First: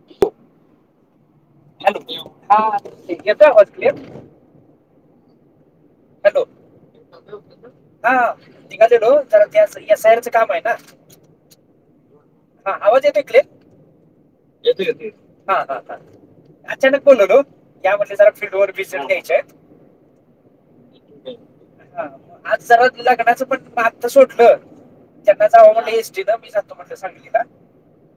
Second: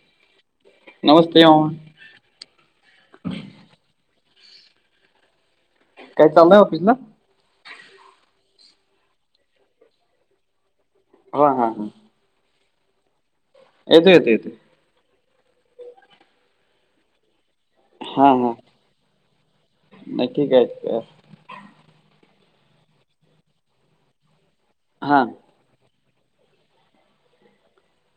[inaudible] नमस्ते hello हा येतोय हॉस्टि काय हॅलो चाललाय आहे ऑफिसला हा [unintelligible] त्या या एस आय आर च काम आहे ना हा, हा हा आवाज येतोय क्लियर येतो, येतो, येतो येतो, येतो, येतो ह अचानक कोलल ग ह्या वर्षी हा जरा हा [unintelligible] घ्यायच्यात नाही ठीक आहे ठीक आहे हा आज जरा लग्नाचं पण मात तर सोटलं हा त्याला जा वा म्हणलं एसटीने मी जातो म्हटलं सांगलीत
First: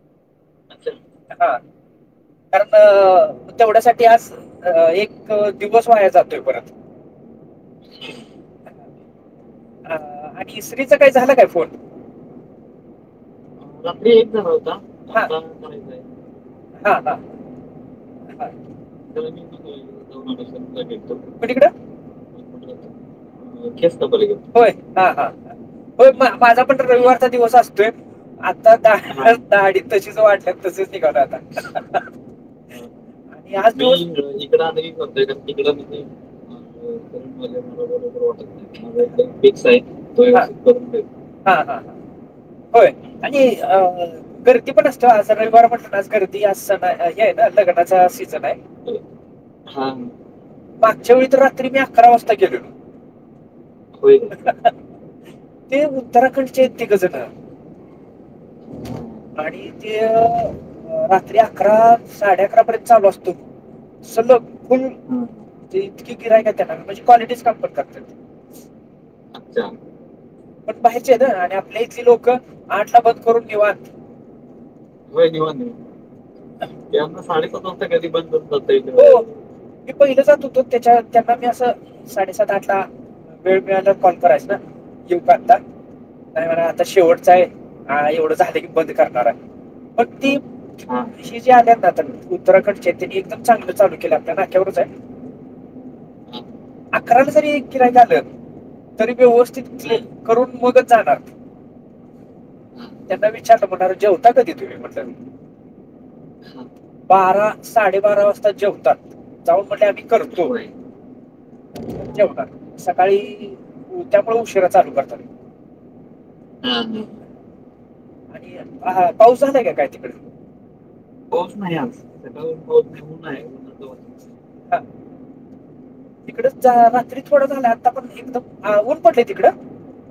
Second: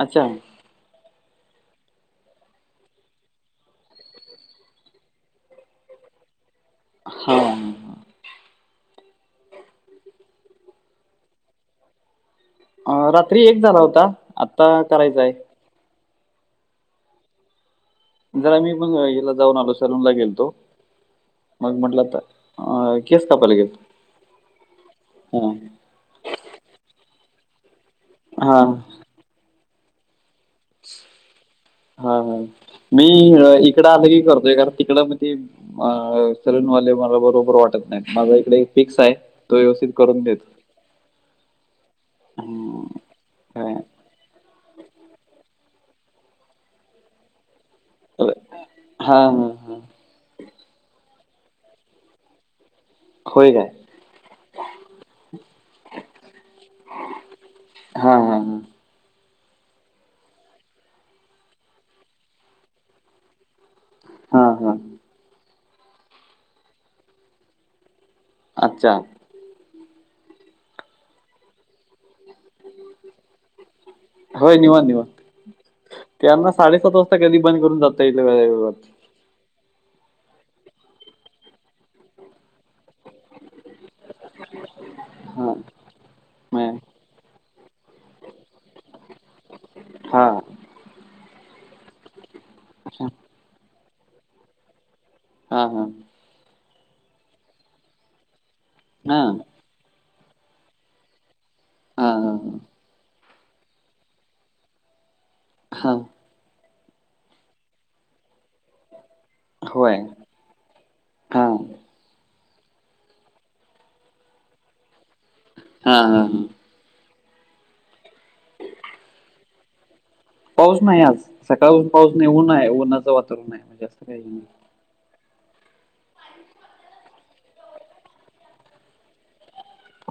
अच्छा अच्छा हा कारण तेवढ्यासाठी आज अ एक दिवस वाया जातोय परत हा ह आणि श्रीचा काय झाला काय फोन रात्री एक झाला होता रात्री एक जन आता होता करायचा ह, आहे हा ह जरा मी पण हिला जाऊन आलो सलूनला गेलतो पलीकडे मग म्हटलं आता अं, केस कापायला होय हा, हा गेलो ह हो माझा पण रविवारचा दिवस असतोय हा हा आता दा दाडी तशीच वाढल्या तसच निघालोय आता हा हा मी अं, इकडं आलं की आणि करतोय इकडं कारण आणच तिकडं मग होतय ते का तिकड त सलूनवाले बरोबर मला वाटत नाहीत माझा इकडे बरोबरटत फिक्स आहे तो नाहीकस आहे व्यवस्थित करून तो हा, देतो हा ह [unintelligible] आणि काय. अ गर्दी पण असत्या आज रविवार पण ना आज गर्दी अस सण हे आहे ना लगन लग्नाचा सिझन आहे हा मागच्या वेळी तर रात्री मी अकरा वाजता गेलेलो होय काय हो ते उत्तराखंडचे आहेत तिघे जण हा, हा, हा आणि ते रात्री अकरा साडे अकरा पर्यंत चालू असतो हा सलग हा फुल इतकी गिराय का त्याना म्हणजे क्वालिटी काम करतात ते अच्छा पण बाहेरची आहे ना आणि आपल्या इथली लोक आठला बंद करून निवांत होय, होय निवांत होय निवांत त्यांना साडेसात हे वाजता आमचा कधी साडे बंद पाच करून वाजता जाता कधी येईल बंद कर वेळेवर बसतय इथं मी पहिलं जात होतो त्याच्या त्यांना मी असं साडेसात आठ ला वेळ मिळाला कॉल करायच ना येऊ का हा आता नाही म्हनायचे मय आता शेवट हा एवढं झालं की बंद करणार आहे मग हा ती जे आल्या आहेत ना उत्तराखंडचे त्यांनी एकदम चांगलं चालू केलंय आपल्या नाक्यावरच आहे हा हा, अकराला जरी एक गिरायिक आलं तरी हा हा व्यवस्थित. [inaudible] करून मगच जाणार हा हा हा, त्यांना विचारल म्हणा जेवता कधी तुम्ही म्हणलं. हा, बारा साडेबारा वाजता जेवतात. जाऊन म्हटले होय आम्ही करतोय. हा जेवतात सकाळी त्यामुळे उशिरा चालू करतात. हा हा हा, हा हा, आणि ह पाऊस झालाय का काय तिकडे. पाऊस नाही आज पाऊस नाही सकाळून आज पाऊस नाही ऊन आहे ऊन्हाचं सकाळपासून ऊन आहे वातावरण म्हणजे असं काही आज. नाही हा, तिकड ज रात्री थोडं झालं आता पण एकदम ऊन पडले तिकडं.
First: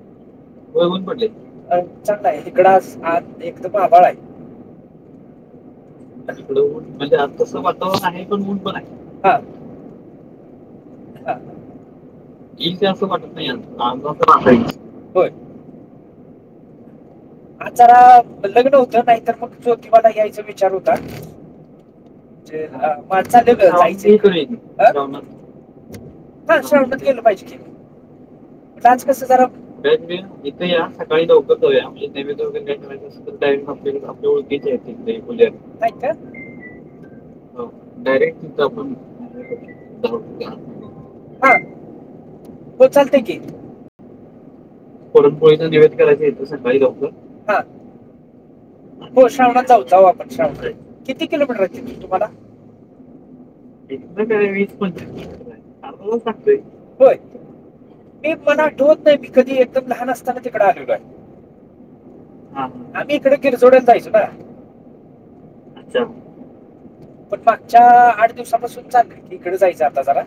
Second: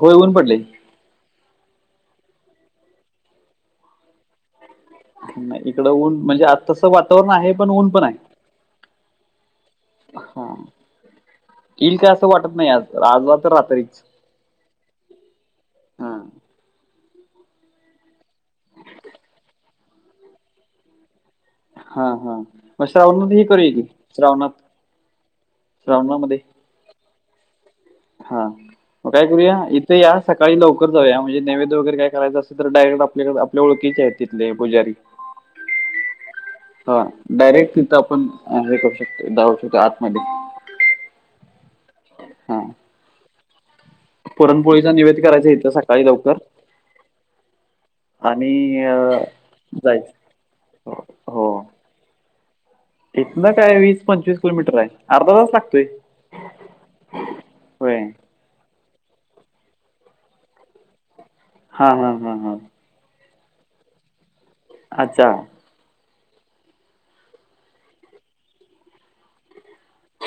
होय ऊन पडलय. चांगलं आहे इकडं आज आभाळ आहे. नाही इकडं ऊन म्हणजे हिकड आज ऊन तसं म्हणजे आज वातावरण आहे कस पण ऊन पण आहे वातावरण आहे. हा, हा येईल काय असं वाटत नाही येईल ते आज असं आज वाटत तर नाहीम रात्रीच [unintelligible] होय, हा आ जरा लग्न होत नाहीत तर मग जोतिबाल यायचा विचार होता. हा हा [inaudible] मग श्रावणात हे शेवडत करूया गलं की श्रावणात श्रावणामध्ये पाहिजे. हा म्हणलं आज मग कस काय जरा. करूया इथे या सकाळी लवकर जाऊया म्हणजे नैवेद्य वगैरे काय करायचं असेल तर डायरेक्ट आपल्याकडे नय आपल्या ओळखीचे आहेत तिथले ओळखीचे [inaudible] पुजारी हा हो डायरेक्ट तिथं आपण डयरेक्ट य अ, हे पण करू शकतो जाऊ शकतो आतमध्ये [unintelligible] हा, हा, होय चालतय की. पुरणपोळीचा निवेद करायचा पुरणपोळीचा इथं निवेद सकाळी करायच लवकर येतो सकाळी लवकर. आणि अ, हो श्रावणात जाऊ जाऊ जायचं आपण श्रावण किती किलोमीटर तिथून तुम्हाला. इथ ना काय वीस इथनं पंचवीस काय मी किलोमीटर आहे अर्धा तास लागतोय. होय होय. मी मला आठवत नाही मी कधी एकदम लहान असताना तिकड आलेलो. हा हा हा हा हा, आम्ही इकडे कि जोडला जायचो ना. अच्छा. पण मागच्या आठ दिवसापासून चाल. ईकडे जायचं आता करा.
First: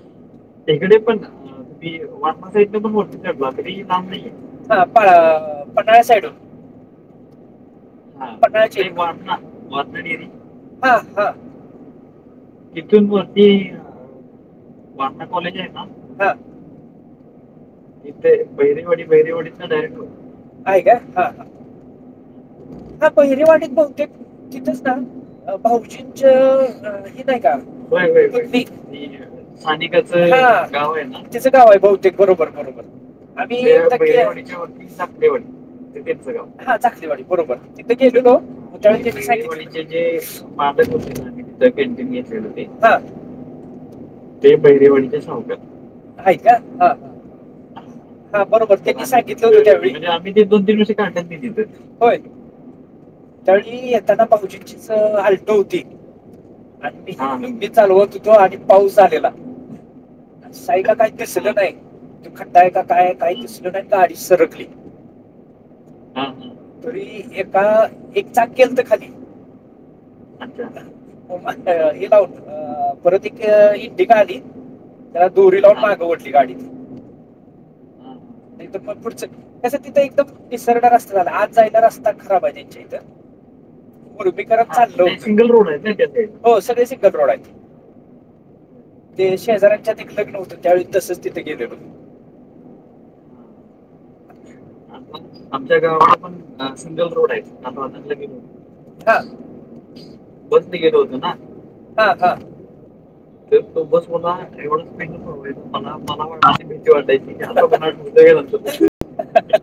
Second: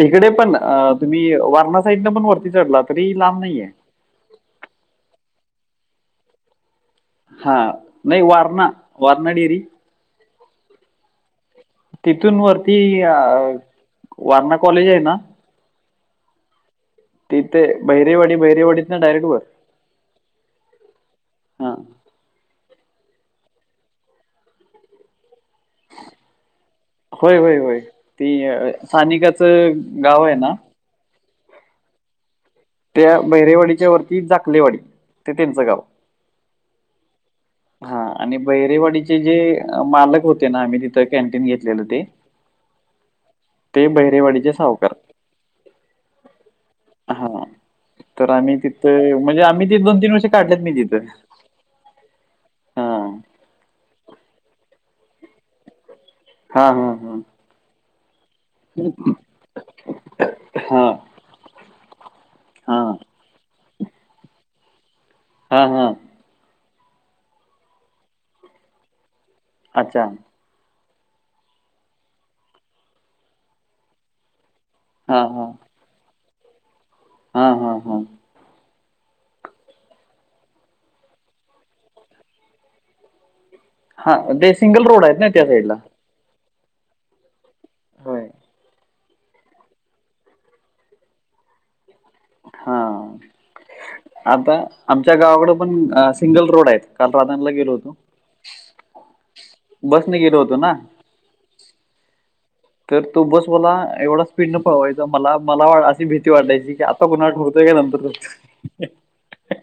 इकडे पण अं, तिकडे पण तुम्ही वारणा साईडनं पण वाट वरती साने चढला [unintelligible] पण तरी लांब बढला नाहीये तरी हा प पन्हाळा साईड ऊन. हा नाही ह वारणा वारणा डेअरी ह [unintelligible] तिथून वरती तिथून वती अं, वारणा कॉलेज आहे ना वारणा कॉलेज आहे ना. तिथे इथ बहिरेवाडी बहिरेवाडीतनं भैरवाडी डायरेक्ट वर भैरवाडीच डायरेक्ट रोड. आहे कां हां हं हा हां भैरीवाडीत बहुंतेक तिथंच नां भाऊजंच हे आहे होय कां होय होय कुंडी नाहीं ती कायं अं, होयं होयं सानिकाचं सानिकांच गाव गावं आहे ना आमचं गावं आहे बहुंतेक बरोबर बरोबर त्या आणि बहिरेवाडीच्या त्यांच वरती चांदेवाडी जाकलेवाडी ते त्यांचं गाव गावं आहे बरोबर तिथं हा गेलो आणि नां तेंव्हा बहिरेवाडीचे जे त्यांनी अं, मालक होते सांगितलं ना आम्ही तिथं कॅन्टीन घेतलेलं ते हं ते बहिरेवाडीचे ते सावकार भैरेवाडीच्यांत नव्हतं आहे कां हं हां हां बरोबर त्यांनी सांगितलं होतं तिथे दोन त्यावेळीं तीन वर्ष आम्हीं ते काढलेत दोन मी तीनं वर्ष तिथं काढली तरं होयं हां तळी येतांना बापूंजीचीच हालटी होती हां हां आणिं ती चालंवत हो तो आणि पाऊस आलेला हां साईड कायं दिसलं नाहीं खड्डाय आहे कां हां हां कायं कांहीं चं दिसलं नाहीं कां गांडी सरकली हां हां तरी एकां एक चाकी होतं तरं खाली अच्छा मागच्यां वेळेस गेलां होतां परंत एक इंडिक आंली हां त्यांला हां दोरी लावूंन मागं ओढली गांडी हां हां हां एकदंम मंग पुढचं त्यांस तिथं एकदंम पिसरण रस्तां झालां आंज जायंला रस्तां खरांब आहे त्यांच्या इथं हां रुपी ते करतं सिंगल रोड चाललो आहेत ना त्या सिंगल रोड साईडला आहे हो सगळे सिंगल रोड आहेतं होय ते शेजारांच्या ते एक लग्नं होतं त्यांवेळी तसंच तिथे गेलं होतो हां आंता आमच्या गावांकडे आमच्या पणं गावाला सिंगल रोड आहेतं कांल राधांनला गेलो होतो बसने गेलो होतो ना बसलं गेलं होतं नां हां हां तर तो बस तरं मला तोस एवढा मलां स्पीडनं एवढंच पळवायचा मला भेटवांय मला वा- मलां अशी भीती मलां वाटायची की भीती आता कुणाला वाटायंची की आं ठरतोय का नंतर तिथे ठरतोय गेलो होतो हं हं हं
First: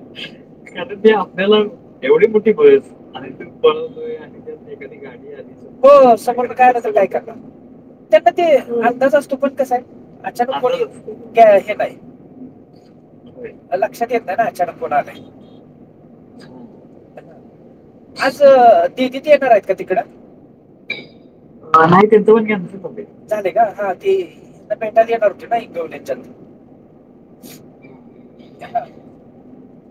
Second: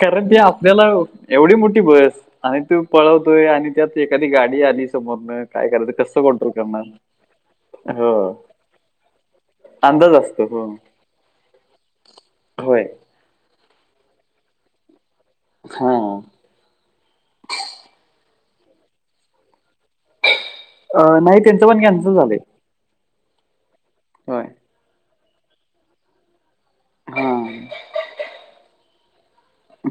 कारण ते आपल्याला ते एवढी आपल्यांला मोठी बस एवढी मोठी आणि तू बयंस आणि पळवतोय तेि प त्यात एखादी गाडी आली समोरनं काय करायचं हम्मं हो कसं समोर कंट्रोल कायं आंल तरं कायं करणार करणारं हो त्यांना ते अंदाज असतो पणं कसां अंदाज आहे असतो हो अचांनक हे कायं होयं लक्षांत येतं नाहीं नां अचांनक कोणं आंली हां असं दिंडीत येणारं आहेतं कां तिकडं अं, नाही त्यांचं पण हां नाहीं कॅन्सल त्यांचं झालंय पणं घे चचाले कां हां ती होय पेटल येणांर रंतट हे गले जलं हां हं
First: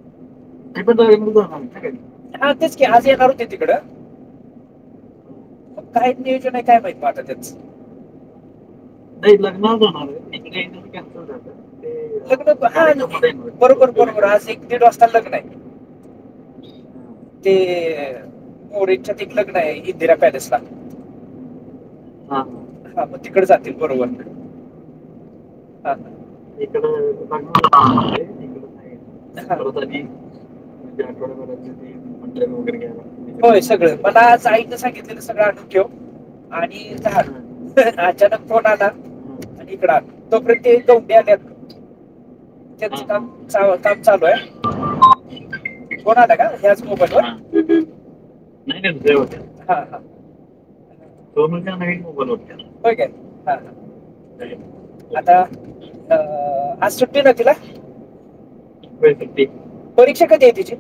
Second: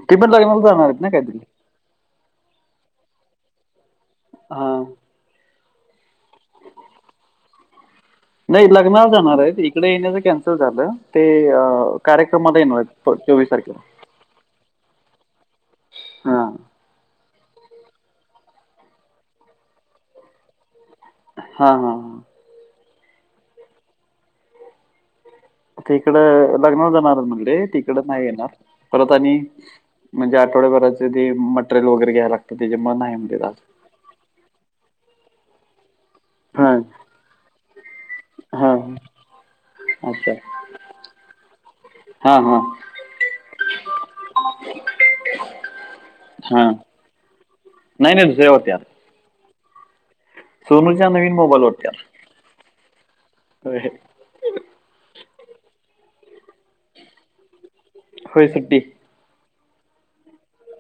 किंमत लागेल भाऊ हां तेचं की आंज येणांर होते तिकडं हां खरं आहे की कायं माहित बां त्यांचं नाहीं लग्नांला जाणारं आहेत ईकडे येण्याचं कॅन्सल झालं ते कार्यक्रमांला येणारं हा, आहेतं परंत चोवीस तारखेलां बरोबर बरोबर आंज एक दीड वाजतां लग्नं आहे हां ते मुलींच्या तिकडं लग्न आहे इंदिरा पॅलेसला. हा-हा-हा. हा तिकड जातील बरोबर ना. ते ह इकडं इकडे लग्नाला जाणार आहेत म्हणले तिकडं नाही येणार परत [inaudible] आणि म्हणजे आठवड्याभराचं ते मटेरियल वगैरे घ्यायला आठवड्या लागतं म्हं वगैर त्याच्यामुळे नाही म्हणते घयला. आज सगळं मला साहित्य सांगितलेलं सगळं आणून ठेव. हा आणि अचानक फोन हा आला. इकड अच्छा तो पर्यंत उभ्या उभ्या. हां हां त्याच काम काम चालू आहे. फोन आला का हां याच मोबाईलवर. नाही नाही दुसऱ्या वाटत्यात हा-हा सोनूच्या नवीन मोबाईल वाटत्यात दोनन होय [inaudible] आता अ आज सुट्टी ना तिला. होय सुट्टी. होय सुट्टी परीक्षा कधी आहे तिची.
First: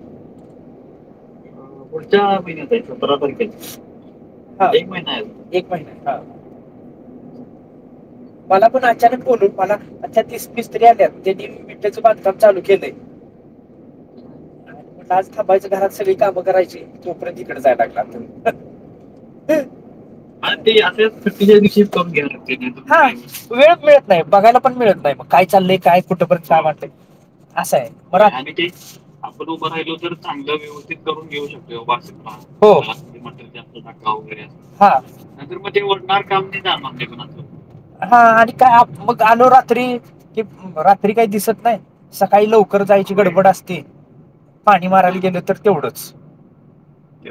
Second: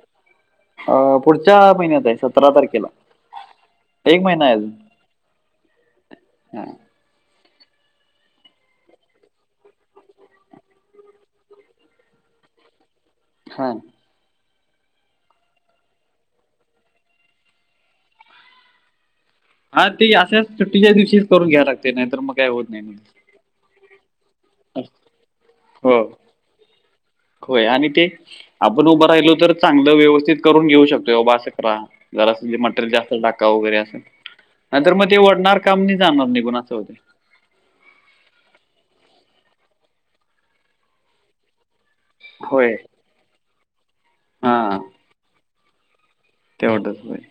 अं, पुढच्या महिन्यात आहे पुढच्या सतरा महिन्यात आहे तारखेला सतरा तारखेला. एक महिना हा एक महिना एक महिना हा. हम. मला पण अचानक बोलून मला अ तीस मिस्तरी आल्या त्यांनी मी विठ्याचं बांधकाम चालू केलंय. हा. ह. पण आज थबायच घरात सगळी कामं करायची तोपर्यंत तकडे जाय लागला. हां ते अशाच सुट्टीच्या दिवशीच करून सुट्टीच्या घ्यायला दिवशी लागते कम नाहीतर घ्या मग काय लागते. होत नाही मग. हा वेळ मिळत नाही बघायला पण मिळत नाही मग काय चाललंय हो काय कुठंपर्यंत का वाटलं. होय अस आणि आहे ते ब आणि ते आपण उभं राहिलो आपण तर उभं राहिलो चांगलं तर व्यवस्थित चांगलं करून घेऊ व्यवस्थित शकतो करून बाबा घेऊ असं करा जरा शकतो. मटेरियल जास्त टाका वगैरे स् असं धका वगैरे नाहीतर मग अस ते नर वडणार म काम ते नाही ओढणार जाणार काम निघून नाही असं जा होते म्हणजे कोणा हा आणि काय मग आलो रात्री कि रात्री काही दिसत नाही. सकाळी होय लवकर जायची गडबड असते हां पाणी मारायला गेलं तर तेवढंच. तेवढंच. हा,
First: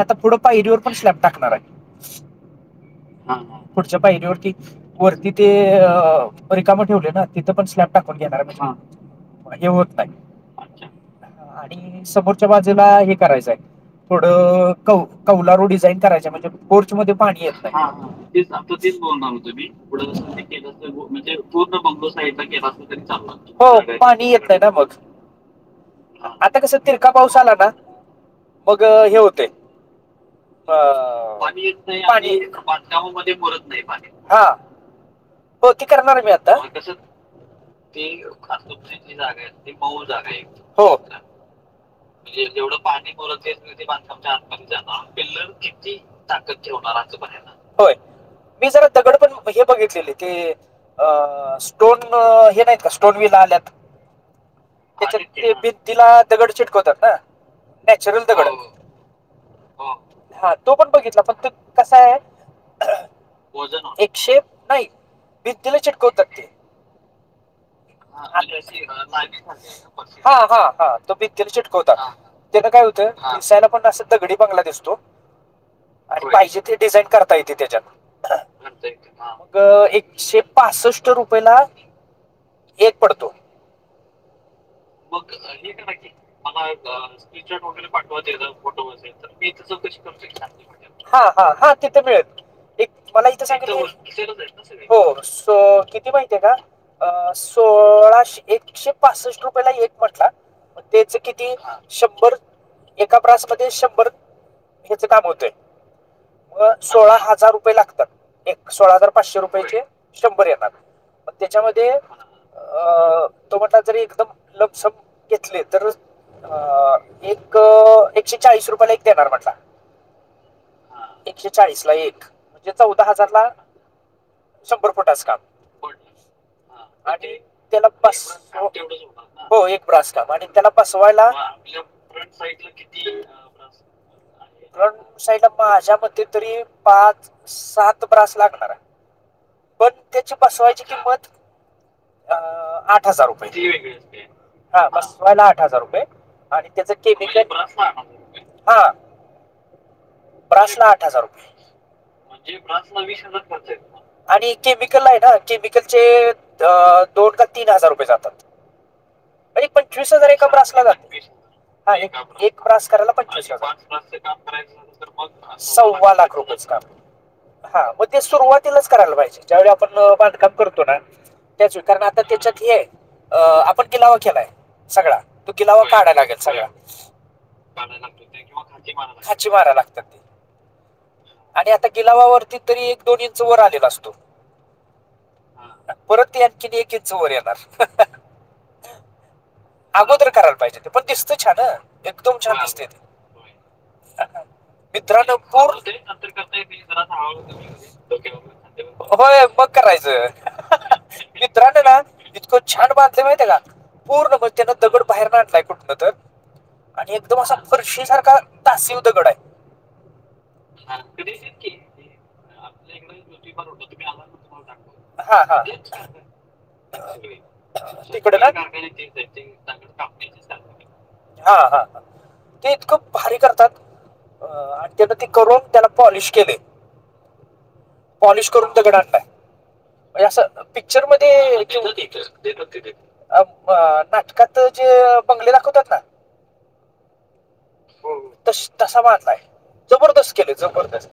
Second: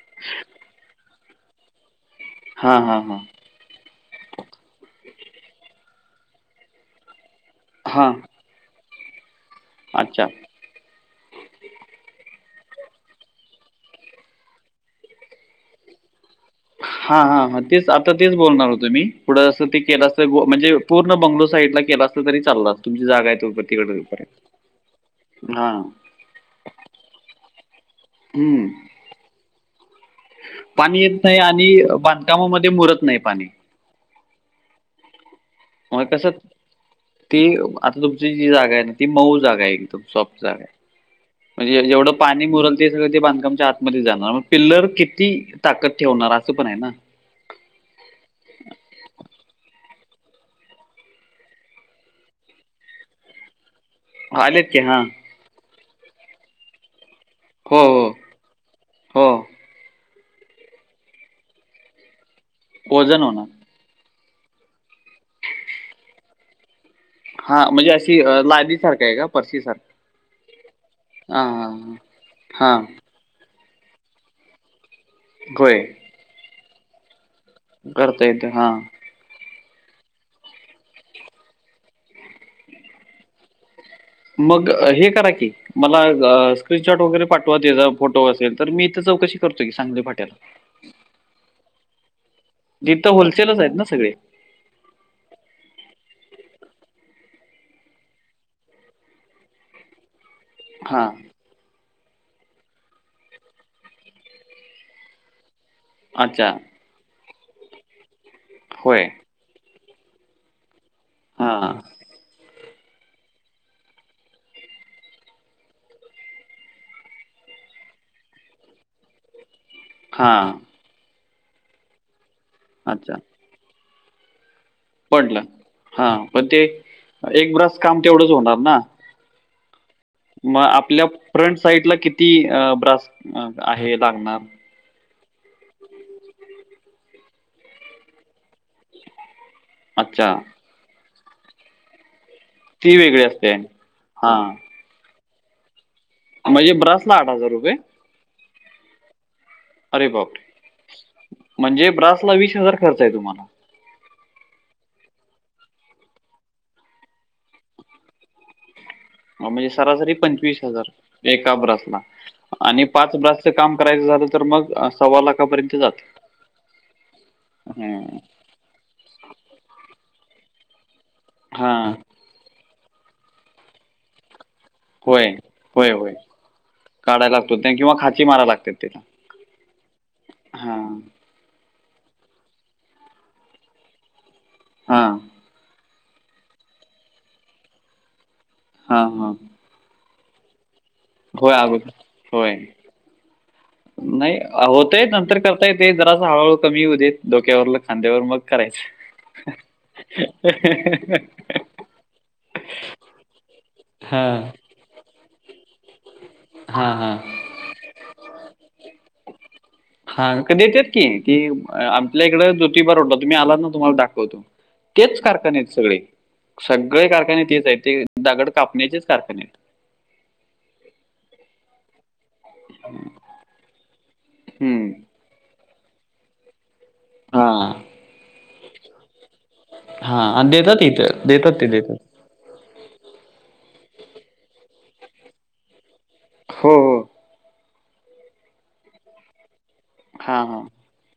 आता पुढं पायरीवर पण स्लॅब टाकणार आहे. हा-हा-हा. पुढच्या पाहिरीवरती वरती ते अ रिकामा ठेवले ना. तिथं पण स्लॅब हां टाकून घेणार हे होत नाही. अच्छा आणि समोरच्या बाजूला हे करायचंय थोडं क कौला रो डिझाईन करायच. म्हणजे कोर्च मध्ये हां पाणी हां हां येत. तेच आता तेच बोलणार होतो मी बम पुढं असं ते केलं असतं गो- म्हणजे पूर्ण म्हणजे बंगलो पूर्ण साईडला केलं बंगो असतं तरी साइडला ग चाललं अस असतं तरी तुमची चाल जागा आहे तो तिकडे असता. मग हां आता कस तिरका पाऊस आला ना. हम्म. मग हे होते. येत नाही पाणी आणि येत नाही आणि बांधकामामध्ये मुरत बांधकाम नाही मध्ये पाणी परत. हा हो ते करणार आहे मी आता. ती आता तुमची जी जागा आहे ना ती मऊ जागा आहे. एकदम सॉफ्ट जागा आहे. हो म्हणजे जेवढं पाणी मुरल ते पाणी सगळं ते बांधकामच्या आतमध्येध्ये आमच्या जाणार आत मग पिल्लर किती ताकद ठेवणार असं पण आहे ना. होय. मी जरा दगड पण हे बघितलेले क अ स्टोन हे नाहीत का स्टोन ब ला आल्यात. आलेत की हा. त्याच्या ते बीतीला दगड चिटकवतात ना. हो हो नॅचरल दगड हो, हो, हा. तो पण बघितला फक्तं, कसा आहे. वजन होना वजन हो एकशे नाही, भीतीला चिटकवतात ते. हा म्हणजे अशी अ लादी सारखा आहे का परशी सार हा हा हा तो भिततीला चिटकवता, तेन काय होतं हा दिसायला पण अस दगडी बांगला दिसतो. होय. आणि पाहिजे ते डिझाईन करता येते त्याज्यात, येतं हा करता येतय. हा मग एकशे पाससट रुपये ला एक पडतो. मग अ, करा मग की हे करा मला की, मला एकदा, स्क्रीनशॉट वगैरे स्क्रीन पाठवा शॉट वगैरे त्याचा पाठवत फोटो तेज असेल तर मी फोटो इथं वसेल तर. चौकशी मी करतो इथं की चौकशी सांगली करतो फाट्याला की [unintelligible] हा हा हा तिथ मिळल. एक तिथं मला इथं होलसेलच सांगितल आहेत ना सगळे ओळखीचेच आहेत ना सगळे, हो सो किती माहिते आहे का? अ सोळाशे एकशे पासष्ट रुपयेला एक म्हटला, म हां तेच कि ती शंभर, एका ब्रास मध्ये शंभर, हेच काम होतय. अच्छा. सोळा हजार रुपये लागता, एक सोळा होय हजार पाचशे रुपयाचे शंभर येणार. म हां तेच्यामध्ये, अ, तो म्हणाला जर एकदम, लमसम, घेतले तर अ, एक एकशे चाळीस रुपयला एक देणार म्हटला. हा. एकशे चाळीस ला एक, म्हणजे चौदा अच्छा हजारला शंभर फुटच काम, पडलं हां पण ते आणि एक ब्रास त्याला काम बस तेवढंच होणार ना हो एक ब्रास काम आणि मग त्याला आपल्या बसवायला, फ्रंट आमच्या साईडला किती फ्रंट साइडला अ, ब्रास किती अ, ब्रास आहे लागणार? लागेल. फ्रंट, साईडला माझ्या मते तरी पाच, सात ब्रास लागणारे. पण त्याची अच्छा, बसवायची किंमत, अ ती आठ वेगळी हजार रुपये असते. ती वेगळी असत्या. हां, हा बसवायला आठ हजार रुपये, आणि म्हणजे त्याच ब्रासला केमिकल म ब्रास लागणार, हा. अरे बापरे! ब्रास आठ हजार रुपये, म्हणजे ब्रासला म्हणजे ब्रासला खर्च आहे वीस हजार तुम्हाला. पडतंय तुम्हाला? आणि केमिकल आहे ना केमिकलचे, अ दोन का तीन हजार रुपये जातात. अ, म्हणजे एक पंचवीस सरासरी हजार एका ब्रासला जा, एका हा ब्रासला एक एक आणि ब्रास करायला पंचवीस ब्रासचं हजार काम आणि पाच करायचं लाखच झालं काम तर कराय मग अ, तर सव्वा मग लाखापर्यंत जातं. सव्वा लाख रुपयेच काम, हा म हं, ते सुरवात ती लाच करायला पाहिजे ज्यावेळी आपण बांधकाम करतो ना, त्याच वेळी हां. कारण आ आता त्याच्यात हे, अ आपण गिलावा केलाय. सगळा, होय. तो गीलावा होय, होय. काढाय लागल सगळा, काढायला लागतो त्या किंवा खाची [unintelligible] खाची माराय लागतात. हा. आणि आता गिलावावरती तरी एक दोन इंच वर आलेला असतो. हा. हा परत ते आणखीन एक इंच वर येणार. हा हा. अगोदर करायला पाहिजे ते पण दिसत छान अगोदर. एकदम छान होय. दिसतय ते. नाही होतंय मित्रां नंतर करता पूर असूदे येते जरासं नंतर हळूहळू करता कमी येऊ देत जरासं डोक्यावरलं हळूहळू खांद्यावर कमी मग येऊदे करायचं. [unintelligible] होय मग करायचं, मित्रान ना, इतकं छान बांधलय माहितेय का? पूर्ण हां मंग त्यांना दगंड बाहेर नाहीं आणलांय कुंठनं तरं. हां आणि हां एकदंम असां फरशी सारखां तासी उ दगंड आहे. हां कां देतेत की की आपल्या इकडें ज्योतिबार उडलां तुम्हीं आलांत नां तुम्हांला दाखवतो की तेचं हा कारखांने हा आहेत सगळे सगळे कारखांने तेचं आहेतं. ते दगंड कापण्यांचेच कारखांने आहेतं. हां हां ते इतकं भारी करतांत. हम्मं.... ते करूंन त्यांला पॉलिश केले. हां! पॉलिश करूंन दगंड आणलांय म्हणजे हां आणि असं देतात पिक्चर इथं देतात मध्यें ते देतात. नाटकांत जे बंगले दाखवितात नां हो हो हो तसां बांधतात जबरदस्तं हां केले हां. जबरदस्तं